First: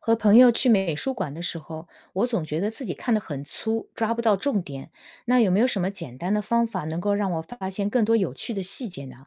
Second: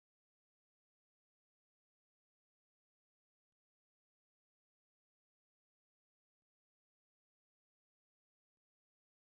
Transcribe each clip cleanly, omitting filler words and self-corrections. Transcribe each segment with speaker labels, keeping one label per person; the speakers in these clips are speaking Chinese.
Speaker 1: 和朋友去美术馆的时候，我总觉得自己看得很粗，抓不到重点。那有没有什么简单的方法能够让我发现更多有趣的细节呢？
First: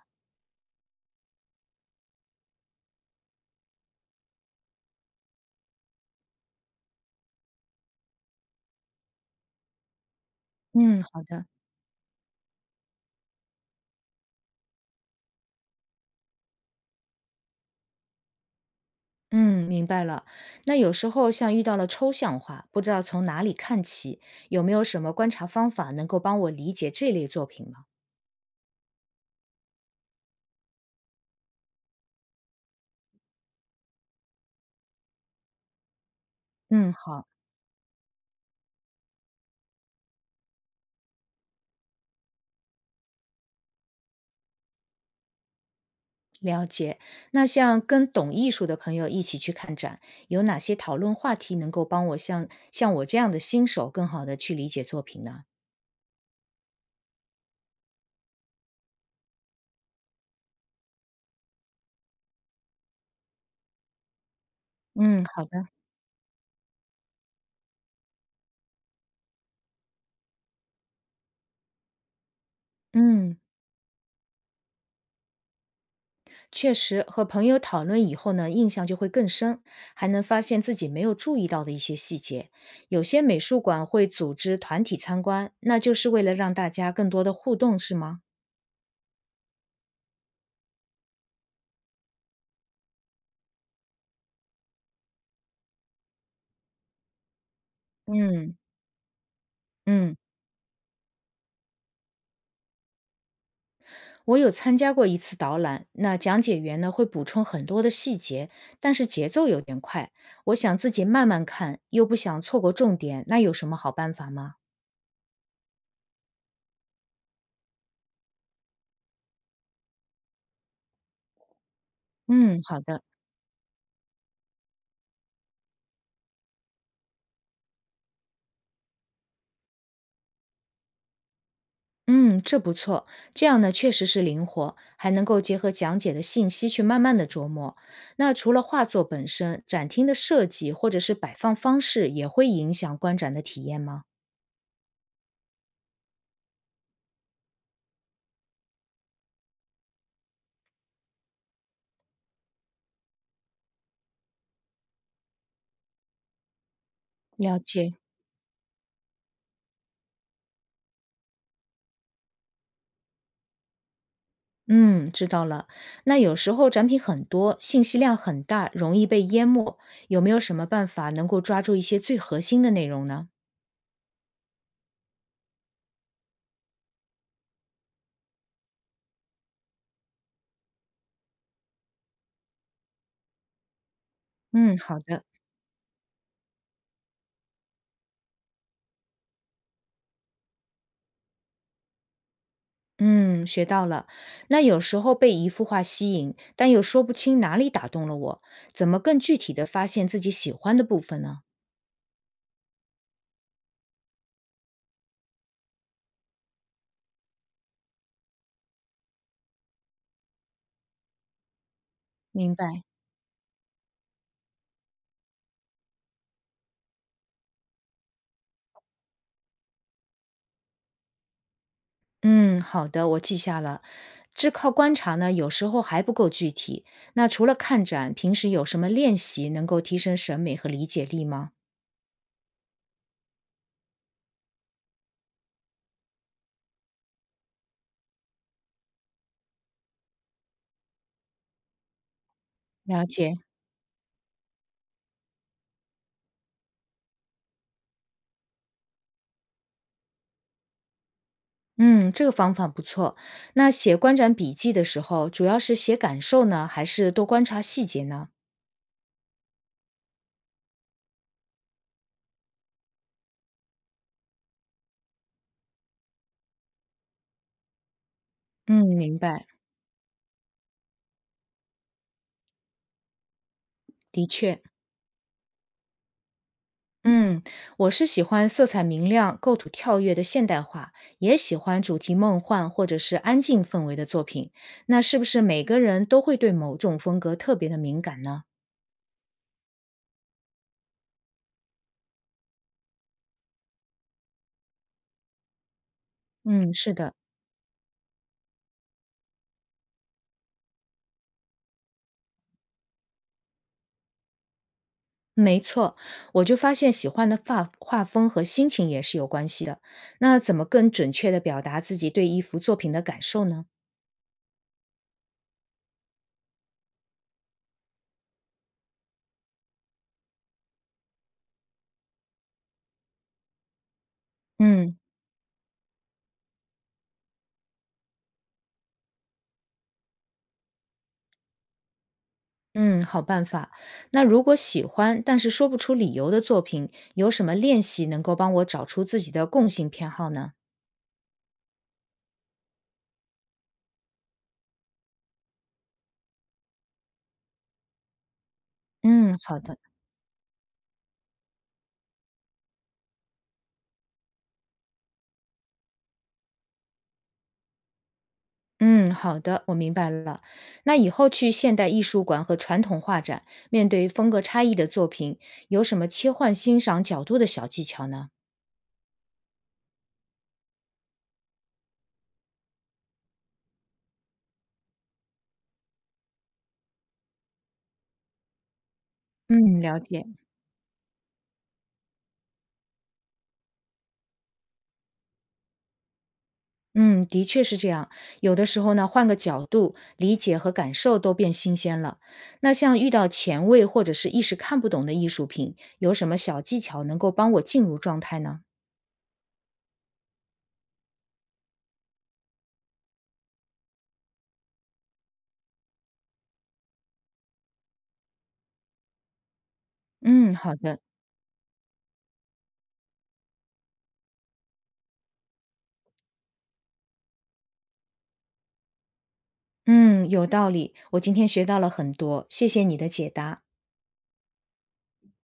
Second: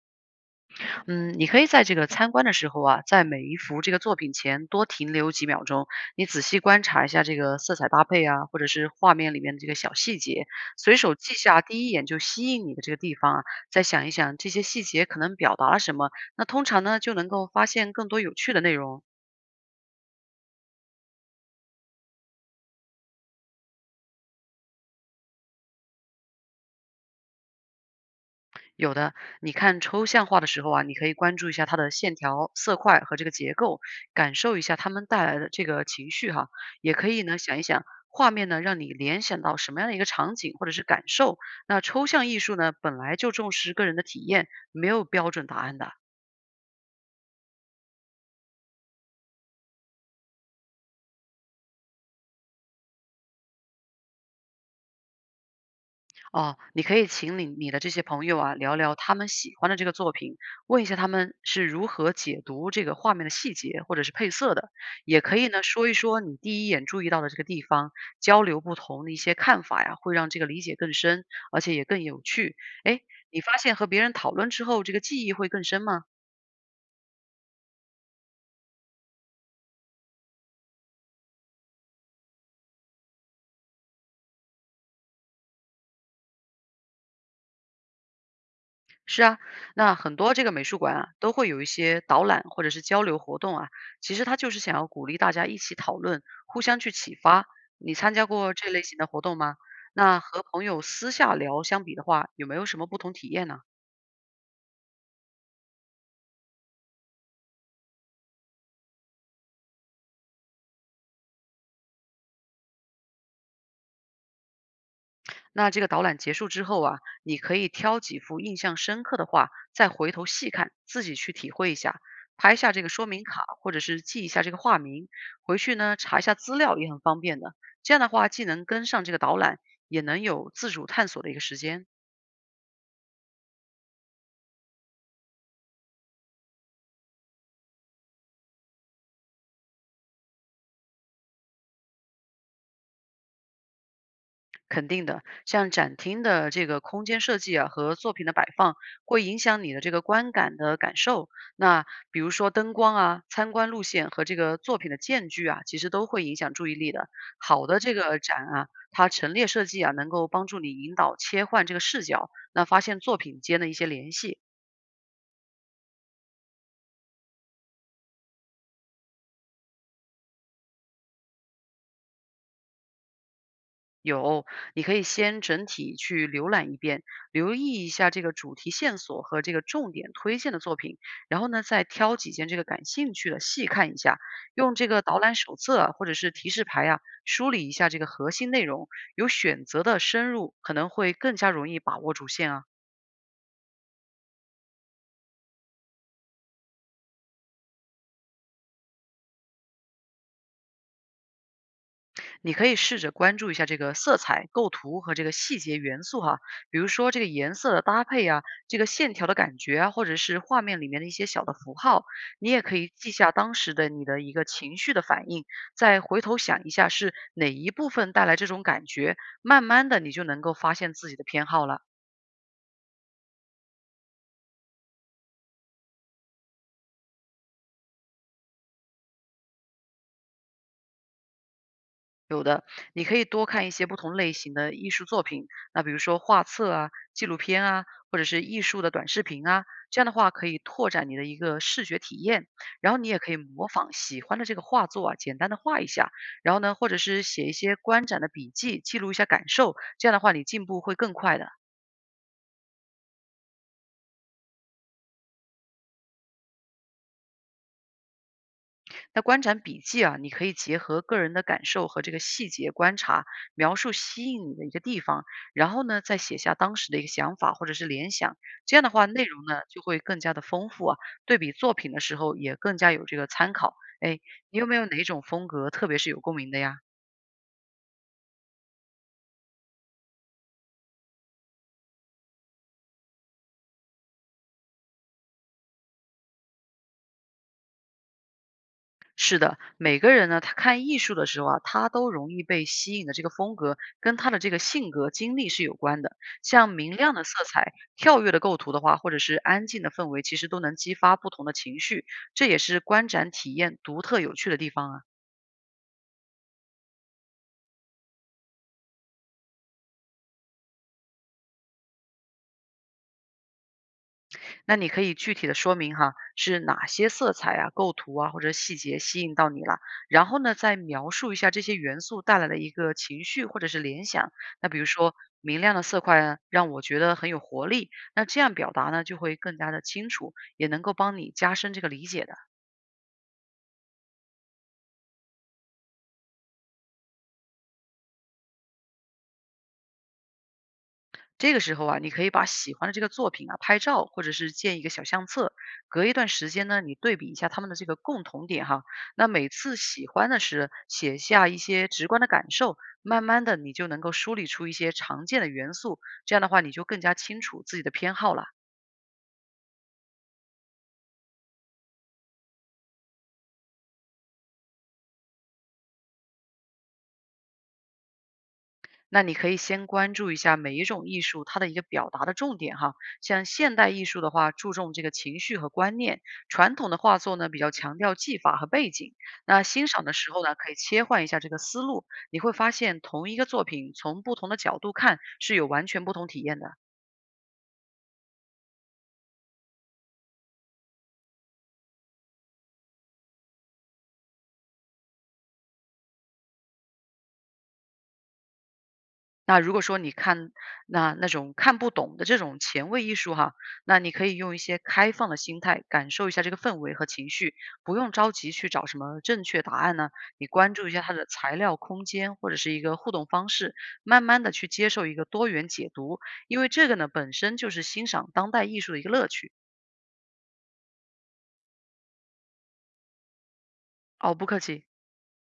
Speaker 2: 嗯，你可以在这个参观的时候啊，在每一幅这个作品前多停留几秒钟，你仔细观察一下这个色彩搭配啊，或者是画面里面的这个小细节，随
Speaker 1: 嗯，
Speaker 2: 手
Speaker 1: 好
Speaker 2: 记
Speaker 1: 的。
Speaker 2: 下第一眼就吸引你的这个地方啊，再想一想这些细节可能表达了什么，那通常呢就能够发现更多有趣的内容。
Speaker 1: 嗯，明白了。那有时候像遇到了抽象画，不知道从哪里看起，有没有什么观察方法能够帮我理解这类作品吗？
Speaker 2: 有的，你看抽象画的时候啊，你可以关注一下它的线条、色块和这个结构，感受一下它们带来的这个情绪哈。
Speaker 1: 嗯，
Speaker 2: 也可以
Speaker 1: 好，
Speaker 2: 呢想一想画面呢让你联想到什么样的一个场景或者是感受。那抽象艺术呢本来就重视个人的体验，没有标准答案的。
Speaker 1: 了解。那像跟懂艺术的朋友一起去看展，有哪些讨论话题能够帮我像我这样的新手更好的去理解作品呢？
Speaker 2: 哦，你可以请你的这些朋友啊，聊聊他们喜欢的这个作品，问一下他们是如何解读这个画面的细节或者是配色的，也
Speaker 1: 嗯，
Speaker 2: 可
Speaker 1: 好
Speaker 2: 以呢
Speaker 1: 的，
Speaker 2: 说一说你第一眼注意到的这个地方，交流不同的一些看法呀，会让这个理解更深，而且也更有趣。哎，
Speaker 1: 嗯，
Speaker 2: 你发现和别人讨论之后，这个记忆会更深吗？
Speaker 1: 确实，和朋友讨论以后呢，印象就会更深，还能发现自己没有注意到的一些细节。有些美术馆会组织团体参观，那就是为了让大家更多的互动，是吗？
Speaker 2: 是啊，那很多这个美术馆啊，都会有一些导览或者是交流活动啊，其实它就是想要鼓励大家一起讨论，互相去启发。你参加过
Speaker 1: 嗯
Speaker 2: 这类型的活动吗？
Speaker 1: 嗯，
Speaker 2: 那和朋友私下聊相比的话，有没有什么不同体验呢？
Speaker 1: 我有参加过一次导览，那讲解员呢会补充很多的细节，但是节奏有点快，我想自己慢慢看，又不想错过重点，那有什么好办法吗？
Speaker 2: 那这个导览结束之后啊，你可以挑几幅印象深刻的画，再回头细看，自己去体会一下，拍
Speaker 1: 嗯，
Speaker 2: 下
Speaker 1: 好
Speaker 2: 这个
Speaker 1: 的。
Speaker 2: 说明卡，或者是记一下这个画名，回去呢查一下资料也很方便的。这样的话，既能跟上这个导览，也能有自主探索的一个时间。
Speaker 1: 嗯，这不错，这样呢确实是灵活，还能够结合讲解的信息去慢慢的琢磨。那除了画作本身，展厅的设计或者是摆放方式也会影响观展的体验吗？
Speaker 2: 肯定的，像展厅的这个空间设计啊和作品的摆放，会影响你的这个观感的感受。那比如说灯光啊、参观路线和这个作品的间距啊，其实都会影响注意力的。
Speaker 1: 了
Speaker 2: 好的
Speaker 1: 解。
Speaker 2: 这个展啊，它陈列设计啊，能够帮助你引导切换这个视角，那发现作品间的一些联系。
Speaker 1: 嗯，知道了。那有时候展品很多，信息量很大，容易被淹没，有没有什么办法能够抓住一些最核心的内容呢？
Speaker 2: 有，你可以先整体去浏览一遍，留意一下这个主题线索和这个重点推荐的作品，然后呢，再挑几件这个感兴趣的细看一下，用
Speaker 1: 嗯，
Speaker 2: 这
Speaker 1: 好
Speaker 2: 个导
Speaker 1: 的。
Speaker 2: 览手册啊或者是提示牌啊梳理一下这个核心内容，有选择的深入，可能会更加容易把握主线啊。
Speaker 1: 嗯，学到了。那有时候被一幅画吸引，但又说不清哪里打动了我，怎么更具体的发现自己喜欢的部分呢？
Speaker 2: 你可以试着关注一下这个色彩、构图和这个细节元素哈，比如说这个颜色的搭配啊，这个线条的感觉啊，或者是画面里面的一些小的符号，你
Speaker 1: 明
Speaker 2: 也可
Speaker 1: 白，
Speaker 2: 以记下当时的你的一个情绪的反应，再回头想一下是哪一部分带来这种感觉，慢慢的你就能够发现自己的偏好了。
Speaker 1: 嗯，好的，我记下了。只靠观察呢，有时候还不够具体。那除了看展，平时有什么练习能够提升审美和理解力吗？
Speaker 2: 有的，你可以多看一些不同类型的艺术作品，那比如说画册啊、纪录片啊，或者是艺术的短视频啊，这样的话可以拓展你的一个视觉体验。然后
Speaker 1: 了
Speaker 2: 你也可
Speaker 1: 解。
Speaker 2: 以模仿喜欢的这个画作啊，简单的画一下，然后呢，或者是写一些观展的笔记，记录一下感受，这样的话你进步会更快的。
Speaker 1: 嗯，这个方法不错。那写观展笔记的时候，主要是写感受呢，还是多观察细节呢？
Speaker 2: 那观展笔记啊，你可以结合个人的感受和这个细节观察，描述吸引你的一个地方，然后呢，再写下当时的一个想法或者是联想。这
Speaker 1: 嗯，
Speaker 2: 样的话，
Speaker 1: 明
Speaker 2: 内容
Speaker 1: 白，
Speaker 2: 呢就会更加的丰富啊，对比作品的时候也更加有这个参考。哎，
Speaker 1: 的确。
Speaker 2: 你有没有哪种风格特别是有共鸣的呀？
Speaker 1: 嗯，我是喜欢色彩明亮、构图跳跃的现代化，也喜欢主题梦幻或者是安静氛围的作品。那是不是每个人都会对某种风格特别的敏感呢？
Speaker 2: 是的，每个人呢，他看艺术的时候啊，他都容易被吸引的这个风格跟他的这个性格、经历是有关的。像
Speaker 1: 嗯，是
Speaker 2: 明
Speaker 1: 的，
Speaker 2: 亮的色彩、跳跃的构图的话，或者是安静的氛围，其实都能激发不同的情绪，这也是观展体验独特有趣的地方啊。
Speaker 1: 没错。我就发现喜欢的画画风和心情也是有关系的。那怎么更准确的表达自己对一幅作品的感受呢？
Speaker 2: 那你可以具体的说明哈，是哪些色彩啊、构图啊或者细节吸引到你了，然后呢，再描述一下这些元素带来的一个情绪或者是联想。那比如
Speaker 1: 嗯。
Speaker 2: 说明亮的色块呢，让我觉得很有活力，那这样表达呢就会更加的清楚，也能够帮你加深这个理解的。
Speaker 1: 嗯，好办法。那如果喜欢但是说不出理由的作品，有什么练习能够帮我找出自己的共性偏好呢？
Speaker 2: 这个时候啊，你可以把喜欢的这个作品啊拍照，或者是建一个小相册，隔一段时间呢，你对比一下他们的这个共同点哈。那
Speaker 1: 嗯，
Speaker 2: 每
Speaker 1: 好
Speaker 2: 次
Speaker 1: 的，
Speaker 2: 喜欢的时，写下一些直观的感受，慢慢的你就能够梳理出一些常见的元素，这样的话你就更加清楚自己的偏好了。
Speaker 1: 嗯，好的，我明白了。那以后去现代艺术馆和传统画展，面对风格差异的作品，有什么切换欣赏角度的小技巧呢？
Speaker 2: 那你可以先关注一下每一种艺术它的一个表达的重点哈，像现代艺术的话，注重这个情绪和观念；传统的画作呢，比较强调技法和背景。那
Speaker 1: 嗯，
Speaker 2: 欣
Speaker 1: 了
Speaker 2: 赏的
Speaker 1: 解。
Speaker 2: 时候呢，可以切换一下这个思路，你会发现同一个作品从不同的角度看是有完全不同体验的。
Speaker 1: 嗯，的确是这样。有的时候呢，换个角度，理解和感受都变新鲜了。那像遇到前卫或者是一时看不懂的艺术品，有什么小技巧能够帮我进入状态呢？
Speaker 2: 那如果说你看那种看不懂的这种前卫艺术哈，那你可以用一些开放的心态感受一下这个氛围和情绪，不用着急去找什么正确答案呢，你
Speaker 1: 嗯，
Speaker 2: 关
Speaker 1: 好
Speaker 2: 注一
Speaker 1: 的。
Speaker 2: 下它的材料、空间或者是一个互动方式，慢慢的去接受一个多元解读，因为这个呢本身就是欣赏当代艺术的一个乐趣。
Speaker 1: 嗯，有道理。我今天学到了很多，谢谢你的解答。
Speaker 2: 哦，不客气。